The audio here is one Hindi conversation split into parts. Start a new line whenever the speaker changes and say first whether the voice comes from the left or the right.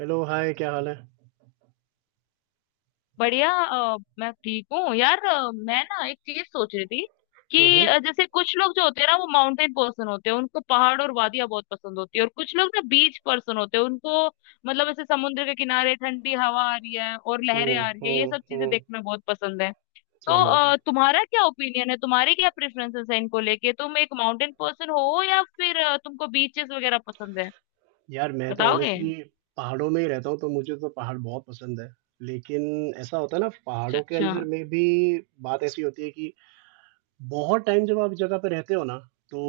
right: हेलो हाय, क्या हाल है?
left: बढ़िया। मैं ठीक हूँ यार। मैं ना एक चीज सोच रही थी कि
right: हम्म।
left: जैसे कुछ लोग जो होते हैं ना वो माउंटेन पर्सन होते हैं, उनको पहाड़ और वादियां बहुत पसंद होती है। और कुछ लोग ना बीच पर्सन होते हैं, उनको मतलब ऐसे समुद्र के किनारे ठंडी हवा आ रही है और
right: हम्म।
left: लहरें आ रही है, ये
right: हम्म।
left: सब चीजें
right: हम्म।
left: देखना बहुत पसंद है। तो
right: सही बात है।
left: तुम्हारा क्या ओपिनियन है, तुम्हारे क्या प्रेफरेंसेस है इनको लेके? तुम एक माउंटेन पर्सन हो या फिर तुमको बीचेस वगैरह पसंद है?
right: यार, मैं तो
left: बताओगे?
right: ऑनेस्टली पहाड़ों में ही रहता हूँ, तो मुझे तो पहाड़ बहुत पसंद है। लेकिन ऐसा होता है ना,
left: अच्छा,
right: पहाड़ों के
left: अच्छा।
right: अंदर
left: हम्म।
right: में भी बात ऐसी होती है कि बहुत टाइम जब आप जगह पे रहते हो ना, तो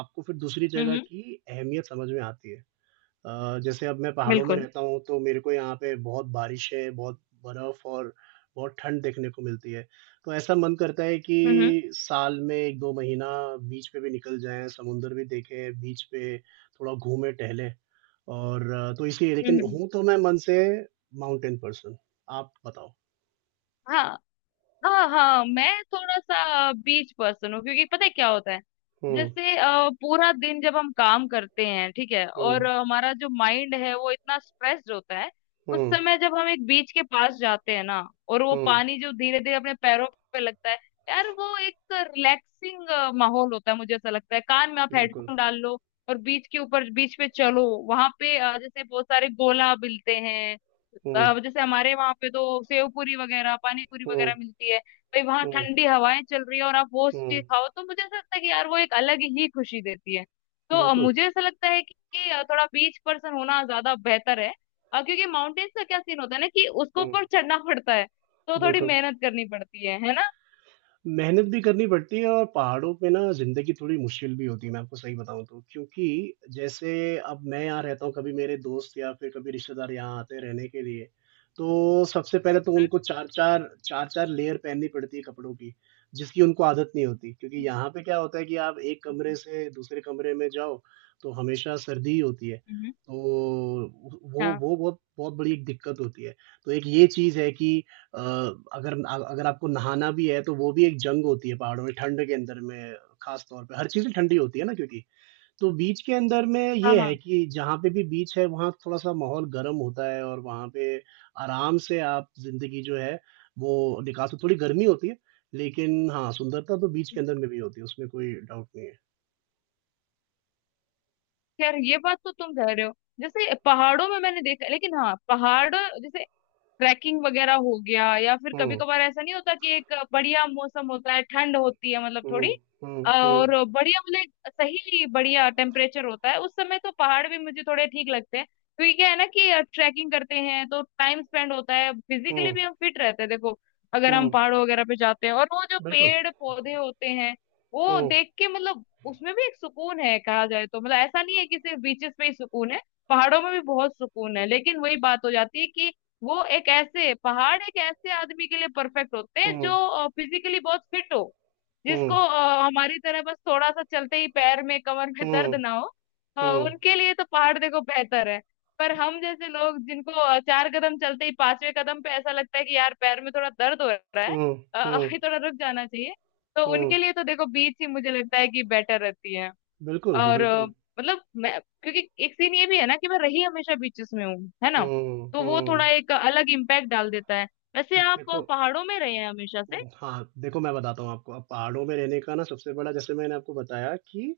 right: आपको फिर दूसरी जगह
left: हम्म।
right: की अहमियत समझ में आती है। जैसे अब मैं पहाड़ों में
left: बिल्कुल।
right: रहता हूँ, तो मेरे को यहाँ पे बहुत बारिशें, बहुत बर्फ और बहुत ठंड देखने को मिलती है। तो ऐसा मन करता है
left: हम्म।
right: कि साल में 1-2 महीना बीच पे भी निकल जाएँ, समुंदर भी देखें, बीच पे थोड़ा घूमें, टहलें। और तो इसलिए, लेकिन
left: हम्म। हम्म।
right: हूँ तो मैं मन से माउंटेन पर्सन। आप बताओ?
left: हाँ। हाँ, हाँ, मैं थोड़ा सा बीच पर्सन हूँ, क्योंकि पता है क्या होता है।
right: हुँ।
left: जैसे पूरा दिन जब हम काम करते हैं ठीक है, और
right: हुँ।
left: हमारा जो माइंड है वो इतना स्ट्रेस्ड होता है, उस
right: हुँ।
left: समय जब हम एक बीच के पास जाते हैं ना, और वो
right: हुँ।
left: पानी जो धीरे धीरे अपने पैरों पे लगता है, यार वो एक रिलैक्सिंग माहौल होता है। मुझे ऐसा लगता है कान में आप
right: बिल्कुल।
left: हेडफोन डाल लो और बीच के ऊपर बीच पे चलो, वहां पे जैसे बहुत सारे गोला मिलते हैं।
right: हुँ।
left: अब जैसे हमारे वहां पे तो सेव पूरी वगैरह पानी पूरी
right: हुँ।
left: वगैरह मिलती है भाई, वहां
right: हुँ।
left: ठंडी हवाएं चल रही है और आप वो चीज
right: हुँ।
left: खाओ, तो मुझे ऐसा लगता है कि यार वो एक अलग ही खुशी देती है। तो
right: बिल्कुल।
left: मुझे ऐसा लगता है कि थोड़ा बीच पर्सन होना ज्यादा बेहतर है। क्योंकि माउंटेन्स का क्या सीन होता है ना, कि उसको
right: हुँ।
left: ऊपर चढ़ना पड़ता है, तो थोड़ी
right: बिल्कुल।
left: मेहनत करनी पड़ती है ना।
right: मेहनत भी करनी पड़ती है, और पहाड़ों पे ना ज़िंदगी थोड़ी मुश्किल भी होती है, मैं आपको सही बताऊँ तो। क्योंकि जैसे अब मैं यहाँ रहता हूँ, कभी मेरे दोस्त या फिर कभी रिश्तेदार यहाँ आते हैं रहने के लिए, तो सबसे पहले तो उनको 4-4 लेयर पहननी पड़ती है कपड़ों की, जिसकी उनको आदत नहीं होती। क्योंकि
left: हम्म।
right: यहाँ पे क्या होता है कि आप एक कमरे
left: हम्म।
right: से दूसरे कमरे में जाओ, तो हमेशा सर्दी ही होती है।
left: हम्म।
right: तो वो
left: हाँ,
right: वो बहुत बहुत बड़ी एक दिक्कत होती है। तो एक ये चीज़ है कि अ, अगर आपको नहाना भी है, तो वो भी एक जंग होती है पहाड़ों में, ठंड के अंदर में, खास तौर पे। हर चीज़ें ठंडी होती है ना क्योंकि। तो बीच के अंदर में
left: हाँ,
right: ये है
left: हाँ।
right: कि जहाँ पे भी बीच है, वहाँ थोड़ा-सा माहौल गर्म होता है, और वहाँ पे आराम से आप ज़िंदगी जो है, वो निकाल सकते। थोड़ी गर्मी होती है, लेकिन हाँ, सुंदरता तो बीच के अंदर में भी होती है, उसमें कोई डाउट नहीं है।
left: खैर ये बात तो तुम कह रहे हो। जैसे पहाड़ों में मैंने देखा, लेकिन हाँ पहाड़ जैसे ट्रैकिंग वगैरह हो गया, या फिर कभी
right: हुँ।
left: कभार ऐसा नहीं होता कि एक बढ़िया मौसम होता है, ठंड होती है, मतलब
right: हुँ।
left: थोड़ी
right: हुँ। हुँ।
left: और बढ़िया, मतलब एक सही बढ़िया टेम्परेचर होता है, उस समय तो पहाड़ भी मुझे थोड़े ठीक लगते हैं। क्योंकि क्या है ना कि ट्रैकिंग करते हैं तो टाइम स्पेंड होता है, फिजिकली
right: हुँ।
left: भी हम फिट रहते हैं, देखो अगर हम
right: हुँ।
left: पहाड़ों वगैरह पे जाते हैं और वो जो
right: बिल्कुल।
left: पेड़ पौधे होते हैं, वो
right: हुँ।
left: देख के, मतलब उसमें भी एक सुकून है कहा जाए तो, मतलब ऐसा नहीं है कि सिर्फ बीचेस पे ही सुकून है, पहाड़ों में भी बहुत सुकून है। लेकिन वही बात हो जाती है कि वो एक ऐसे पहाड़ एक ऐसे आदमी के लिए परफेक्ट होते हैं
right: हुँ,
left: जो फिजिकली बहुत फिट हो, जिसको
right: हुँ,
left: हमारी तरह बस थोड़ा सा चलते ही पैर में कमर में
right: हुँ,
left: दर्द ना हो।
right: हुँ,
left: उनके लिए तो पहाड़ देखो बेहतर है। पर हम जैसे लोग जिनको चार कदम चलते ही पांचवें कदम पे ऐसा लगता है कि यार पैर में थोड़ा दर्द हो रहा है,
right: हुँ, हुँ,
left: अभी थोड़ा रुक जाना चाहिए, तो
right: हुँ।
left: उनके लिए तो देखो बीच ही मुझे लगता है कि बेटर रहती है।
right: बिल्कुल,
left: और
right: बिल्कुल।
left: मतलब मैं, क्योंकि एक सीन ये भी है ना कि मैं रही हमेशा बीचेस में हूँ, है ना,
right: हुँ,
left: तो वो थोड़ा
right: हुँ।
left: एक अलग इम्पैक्ट डाल देता है। वैसे आप
right: देखो
left: पहाड़ों में रहे हैं हमेशा से?
right: हाँ, देखो मैं बताता हूँ आपको, अब पहाड़ों में रहने का ना सबसे बड़ा जैसे मैंने आपको बताया कि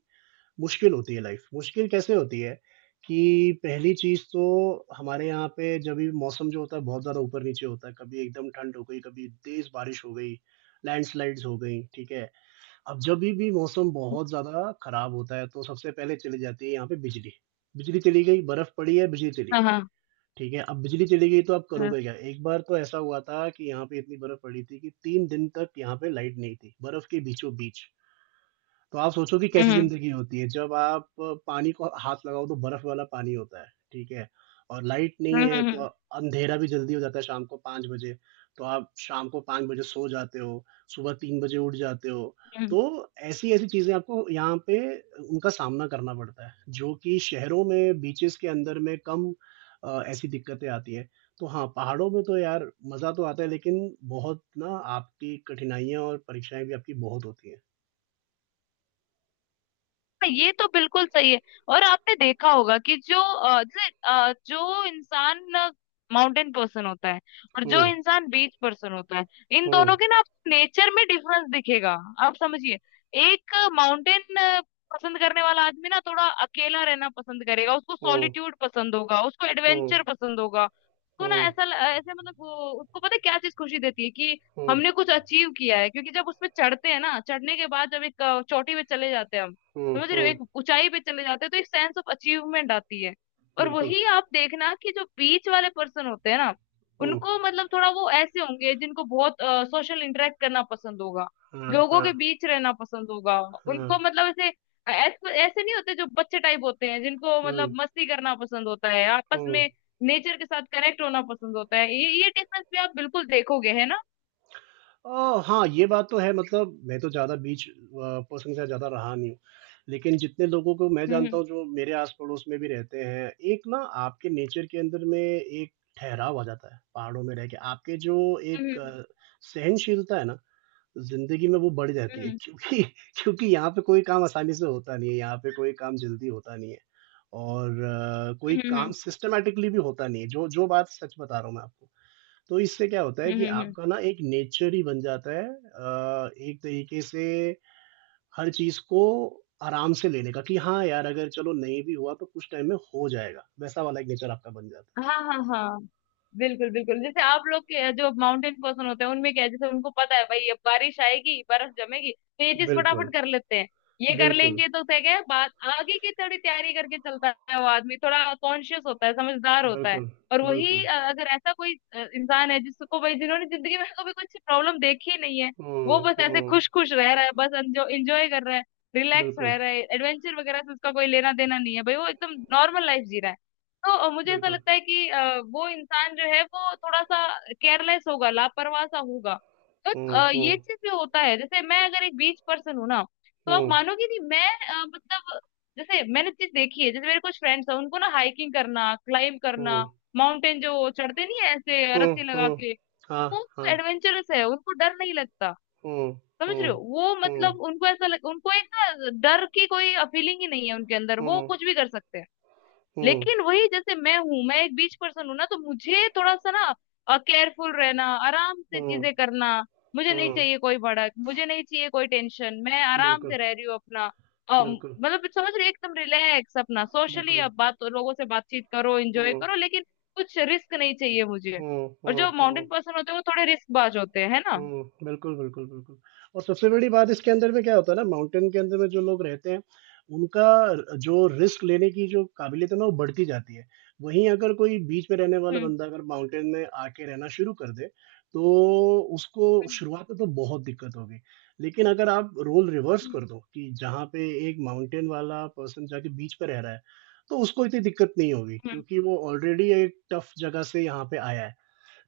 right: मुश्किल होती है लाइफ़। मुश्किल कैसे होती है कि पहली चीज़ तो हमारे यहाँ पे जब भी मौसम जो होता है बहुत ज़्यादा ऊपर-नीचे होता है, कभी एकदम ठंड हो गई, कभी तेज़ बारिश हो गई, लैंडस्लाइड्स हो गई, ठीक है? अब जभी भी मौसम बहुत ज़्यादा खराब होता है तो सबसे पहले चली जाती है यहाँ पे बिजली। बिजली चली गई, बर्फ़ पड़ी है, बिजली चली
left: हाँ,
right: गई।
left: हाँ।
right: ठीक है, अब बिजली चली गई तो आप
left: हम्म।
right: करोगे क्या? एक बार तो ऐसा हुआ था कि यहाँ पे इतनी बर्फ पड़ी थी कि 3 दिन तक यहाँ पे लाइट नहीं थी, बर्फ के बीचों-बीच। तो आप सोचो कि कैसी
left: हम्म।
right: जिंदगी होती है जब आप अ, पानी को हाथ लगाओ तो बर्फ वाला पानी होता है ठीक है और लाइट
left: हम्म।
right: नहीं है
left: हम्म।
right: तो
left: हम्म।
right: अंधेरा भी जल्दी हो जाता है शाम को 5 बजे तो आप शाम को 5 बजे सो जाते हो सुबह 3 बजे उठ जाते हो
left: हम्म।
right: तो ऐसी ऐसी चीजें आपको यहाँ पे उनका सामना करना पड़ता है जो कि शहरों में बीचेस के अंदर में कम अ, ऐसी दिक्कतें आती है तो हाँ पहाड़ों में तो यार मजा तो आता है लेकिन बहुत ना आपकी कठिनाइयां और परीक्षाएं भी आपकी बहुत होती हैं
left: हाँ, ये तो बिल्कुल सही है। और आपने देखा होगा कि जो जैसे जो इंसान माउंटेन पर्सन होता है और जो
right: हम्म
left: इंसान बीच पर्सन होता है, इन
right: हम्म
left: दोनों के ना आप नेचर में डिफरेंस दिखेगा। आप समझिए, एक माउंटेन पसंद करने वाला आदमी ना थोड़ा अकेला रहना पसंद करेगा, उसको
right: हुँ,
left: सॉलिट्यूड पसंद होगा, उसको
right: हुँ,
left: एडवेंचर पसंद होगा, उसको ना
right: हुँ,
left: ऐसा ऐसे, मतलब वो उसको पता है क्या चीज खुशी देती है कि
right: हुँ,
left: हमने कुछ अचीव किया है। क्योंकि जब उसमें चढ़ते हैं ना, चढ़ने के बाद जब एक चोटी पे चले जाते हैं हम,
right: हुँ,
left: समझ रहे हो,
right: हुँ,
left: एक ऊंचाई पे चले जाते हो तो एक सेंस ऑफ अचीवमेंट आती है। और
right: बिल्कुल।
left: वही आप देखना कि जो बीच वाले पर्सन होते हैं ना,
right: हुँ,
left: उनको मतलब थोड़ा वो ऐसे होंगे जिनको बहुत सोशल इंटरेक्ट करना पसंद होगा,
right: हाँ।
left: लोगों के
right: हाँ।
left: बीच रहना पसंद होगा,
right: हाँ।
left: उनको मतलब ऐसे ऐसे नहीं होते जो बच्चे टाइप होते हैं जिनको मतलब
right: हुँ।
left: मस्ती करना पसंद होता है आपस
right: हुँ।
left: में, नेचर के साथ कनेक्ट होना पसंद होता है। ये डिफरेंस भी आप बिल्कुल देखोगे, है ना।
right: हाँ, ये बात तो है। मतलब मैं तो ज़्यादा बीच पर्सन के साथ ज़्यादा रहा नहीं हूँ। लेकिन जितने लोगों को मैं जानता
left: हम्म।
right: हूँ जो मेरे आस-पड़ोस में भी रहते हैं, एक ना आपके नेचर के अंदर में एक ठहराव आ जाता है, पहाड़ों में रह के। आपके जो एक
left: हम्म।
right: सहनशीलता है ना ज़िंदगी में, वो बढ़ जाती है,
left: हम्म।
right: क्योंकि क्योंकि यहाँ पे कोई काम आसानी से होता नहीं है, यहाँ पे कोई काम जल्दी होता नहीं है, और कोई
left: हम्म। हम्म।
right: काम
left: हम्म।
right: सिस्टमैटिकली भी होता नहीं है, जो जो बात सच बता रहा हूँ मैं आपको। तो इससे क्या होता है
left: हम्म।
right: कि
left: हम्म। हम्म। हम्म।
right: आपका ना एक नेचर ही बन जाता है एक तरीके से, हर चीज को आराम से लेने का कि हाँ यार, अगर चलो नहीं भी हुआ तो कुछ टाइम में हो जाएगा, वैसा वाला एक नेचर आपका बन जाता
left: हाँ, हाँ, हाँ, बिल्कुल बिल्कुल, जैसे आप लोग के जो माउंटेन पर्सन होते हैं उनमें क्या है, जैसे उनको पता है भाई अब बारिश आएगी बर्फ जमेगी, तो ये
right: है।
left: चीज फटाफट
right: बिल्कुल।
left: कर लेते हैं। ये कर
right: बिल्कुल।
left: लेंगे तो क्या, क्या है बात, आगे की थोड़ी तैयारी करके चलता है। वो आदमी थोड़ा कॉन्शियस होता है, समझदार होता है।
right: बिल्कुल।
left: और वही
right: बिल्कुल।
left: अगर ऐसा कोई इंसान है जिसको भाई जिन्होंने जिंदगी में कभी कुछ प्रॉब्लम देखी नहीं है, वो
right: हम्म।
left: बस ऐसे
right: हम्म।
left: खुश खुश रह रहा है, बस एंजॉय कर रहा है, रिलैक्स रह
right: बिल्कुल।
left: रहा है, एडवेंचर वगैरह से उसका कोई लेना देना नहीं है भाई, वो एकदम नॉर्मल लाइफ जी रहा है। तो मुझे ऐसा
right: बिल्कुल।
left: लगता है कि वो इंसान जो है वो थोड़ा सा केयरलेस होगा, लापरवाह सा होगा। तो
right: हम्म।
left: ये
right: हम्म।
left: चीज भी होता है, जैसे मैं अगर एक बीच पर्सन हूँ ना, तो आप
right: हम्म।
left: मानोगे नहीं, मैं मतलब जैसे मैंने चीज देखी है, जैसे मेरे कुछ फ्रेंड्स हैं, उनको ना हाइकिंग करना, क्लाइंब करना,
right: हम्म।
left: माउंटेन जो चढ़ते नहीं है ऐसे
right: हम्म।
left: रस्सी लगा
right: हम्म।
left: के,
right: हाँ।
left: वो
right: हाँ।
left: एडवेंचरस है, उनको डर नहीं लगता।
right: हम्म।
left: समझ रहे
right: हम्म।
left: हो वो,
right: हम्म।
left: मतलब उनको ऐसा लग, उनको एक ना डर की कोई फीलिंग ही नहीं है उनके अंदर, वो
right: हम्म।
left: कुछ भी कर सकते हैं।
right: हम्म।
left: लेकिन वही जैसे मैं हूं, मैं एक बीच पर्सन हूं ना, तो मुझे थोड़ा सा ना केयरफुल रहना, आराम से
right: हम्म।
left: चीजें करना, मुझे नहीं
right: हम्म।
left: चाहिए कोई भड़क, मुझे नहीं चाहिए कोई टेंशन, मैं आराम से
right: बिल्कुल।
left: रह रही हूँ अपना,
right: बिल्कुल।
left: मतलब समझ रही हो, एकदम रिलैक्स अपना, सोशली
right: बिल्कुल।
left: अब बात लोगों से बातचीत करो, एंजॉय
right: हम्म।
left: करो, लेकिन कुछ रिस्क नहीं चाहिए मुझे।
right: हम्म।
left: और जो
right: हम्म। हम्म।
left: माउंटेन पर्सन होते हैं वो थोड़े रिस्क बाज होते हैं, है ना।
right: हम्म। बिल्कुल। बिल्कुल। बिल्कुल। और सबसे बड़ी बात इसके अंदर में क्या होता है ना, माउंटेन के अंदर में जो लोग रहते हैं, उनका जो रिस्क लेने की जो काबिलियत है ना, वो बढ़ती जाती है। वहीं अगर कोई बीच में रहने वाला
left: हम्म।
right: बंदा अगर माउंटेन में आके रहना शुरू कर दे, तो उसको
left: हम्म।
right: शुरुआत में तो बहुत दिक्कत होगी। लेकिन अगर आप रोल रिवर्स
left: हम्म।
right: कर दो कि जहाँ पे एक माउंटेन वाला पर्सन जाके बीच पे रह रहा है, तो उसको इतनी दिक्कत नहीं होगी, क्योंकि वो ऑलरेडी एक टफ जगह से यहाँ पे आया है।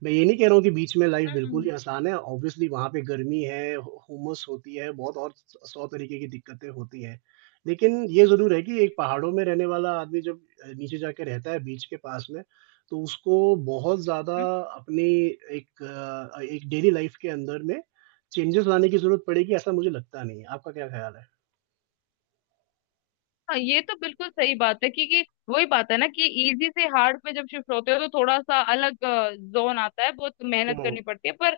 right: मैं ये नहीं कह रहा हूँ कि बीच में लाइफ बिल्कुल ही
left: हम्म।
right: आसान है, ऑब्वियसली वहाँ पे गर्मी है, हुमस होती है बहुत, और सौ तरीके की दिक्कतें होती हैं। लेकिन ये जरूर है कि एक पहाड़ों में रहने वाला आदमी जब नीचे जाके रहता है बीच के पास में, तो उसको बहुत ज्यादा
left: हम्म।
right: अपनी एक डेली लाइफ के अंदर में चेंजेस लाने की जरूरत पड़ेगी, ऐसा मुझे लगता नहीं है। आपका क्या ख्याल है?
left: हाँ, ये तो बिल्कुल सही बात है, क्योंकि वही बात है ना कि इजी से हार्ड पे जब शिफ्ट होते हो तो थोड़ा सा अलग जोन आता है, बहुत मेहनत
right: हम्म।
left: करनी पड़ती है। पर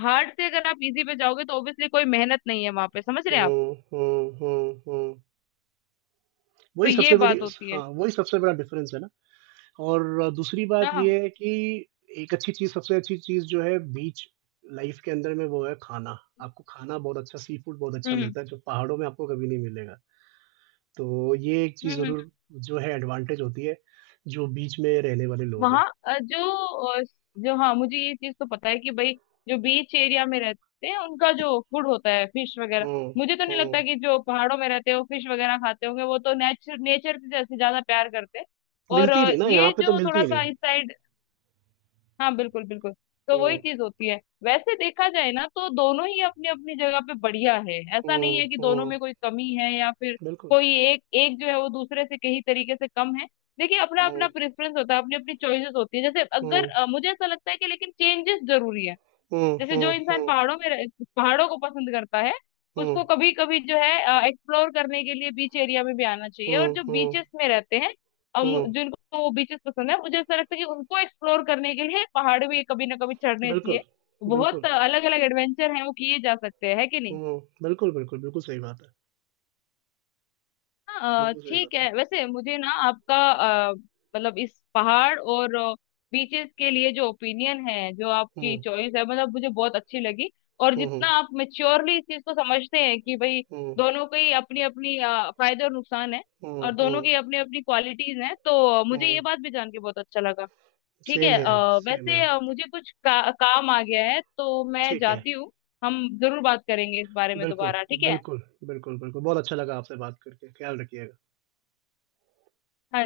left: हार्ड से अगर आप इजी पे जाओगे तो ऑब्वियसली कोई मेहनत नहीं है वहां पे, समझ रहे हैं आप,
right: हम्म। हम्म। हम्म। हम्म।
left: तो
right: वही
left: ये
right: सबसे बड़ी
left: बात होती
right: हाँ,
left: है।
right: वही सबसे बड़ा डिफरेंस है ना। और दूसरी बात
left: हाँ।
right: ये है कि एक अच्छी चीज सबसे अच्छी चीज जो है बीच लाइफ के अंदर में, वो है खाना। आपको खाना बहुत अच्छा, सी फूड बहुत अच्छा
left: हम्म।
right: मिलता है, जो पहाड़ों में आपको कभी नहीं मिलेगा। तो ये एक
left: हम्म।
right: चीज
left: हम्म।
right: जरूर जो है एडवांटेज होती है जो बीच में रहने वाले लोग हैं।
left: वहाँ जो जो हाँ, मुझे ये चीज तो पता है कि भाई जो बीच एरिया में रहते हैं उनका जो फूड होता है फिश वगैरह,
right: हम्म।
left: मुझे तो नहीं
right: हम्म।
left: लगता कि जो पहाड़ों में रहते हैं वो फिश वगैरह खाते होंगे, वो तो नेचर नेचर से जैसे ज्यादा प्यार करते हैं। और
right: मिलती नहीं ना, यहाँ
left: ये
right: पे तो
left: जो थोड़ा
right: मिलती
left: सा
right: नहीं।
left: इस साइड, हाँ बिल्कुल बिल्कुल, तो वही
right: हम्म।
left: चीज होती है। वैसे देखा जाए ना, तो दोनों ही अपनी अपनी जगह पे बढ़िया है, ऐसा
right: हम्म।
left: नहीं है कि दोनों
right: हम्म।
left: में कोई कमी है, या फिर
right: बिल्कुल।
left: कोई एक एक जो है वो दूसरे से कहीं तरीके से कम है। देखिए अपना
right: हम्म।
left: अपना प्रेफरेंस होता है, अपनी अपनी चॉइसेस होती है। जैसे अगर
right: हम्म।
left: मुझे ऐसा लगता है कि लेकिन चेंजेस जरूरी है।
right: हम्म।
left: जैसे
right: हम्म।
left: जो इंसान
right: हम्म।
left: पहाड़ों में पहाड़ों को पसंद करता है,
right: हम्म।
left: उसको कभी कभी जो है एक्सप्लोर करने के लिए बीच एरिया में भी आना चाहिए।
right: हम्म।
left: और जो
right: हम्म।
left: बीचेस में रहते हैं और
right: हम्म।
left: जिनको वो बीचेस पसंद है, मुझे ऐसा लगता है कि उनको एक्सप्लोर करने के लिए पहाड़ भी कभी ना कभी चढ़ने चाहिए।
right: बिल्कुल।
left: बहुत
right: बिल्कुल।
left: अलग अलग एडवेंचर हैं वो किए जा सकते हैं, है कि नहीं।
right: हम्म। बिल्कुल। बिल्कुल। बिल्कुल सही बात है।
left: हाँ,
right: बिल्कुल सही
left: ठीक
right: बात है।
left: है, वैसे मुझे ना आपका मतलब इस पहाड़ और बीचेस के लिए जो ओपिनियन है, जो
right: हुँ।
left: आपकी चॉइस है, मतलब मुझे बहुत अच्छी लगी। और
right: हुँ।
left: जितना
right: हुँ।
left: आप मेच्योरली इस चीज को समझते हैं कि भाई
right: हुँ।
left: दोनों की अपनी अपनी फायदे और नुकसान है, और
right: हुँ।
left: दोनों
right: हुँ।
left: की अपनी अपनी क्वालिटीज हैं, तो मुझे ये
right: हुँ।
left: बात भी जान के बहुत अच्छा लगा। ठीक
right: सेम
left: है,
right: हियर, सेम
left: वैसे
right: हियर।
left: मुझे कुछ काम आ गया है, तो मैं
right: ठीक है।
left: जाती हूँ। हम जरूर बात करेंगे इस बारे में
right: बिल्कुल,
left: दोबारा, ठीक है।
right: बिल्कुल, बिल्कुल, बिल्कुल। बहुत अच्छा लगा आपसे बात करके। ख़्याल रखिए।
left: हाँ।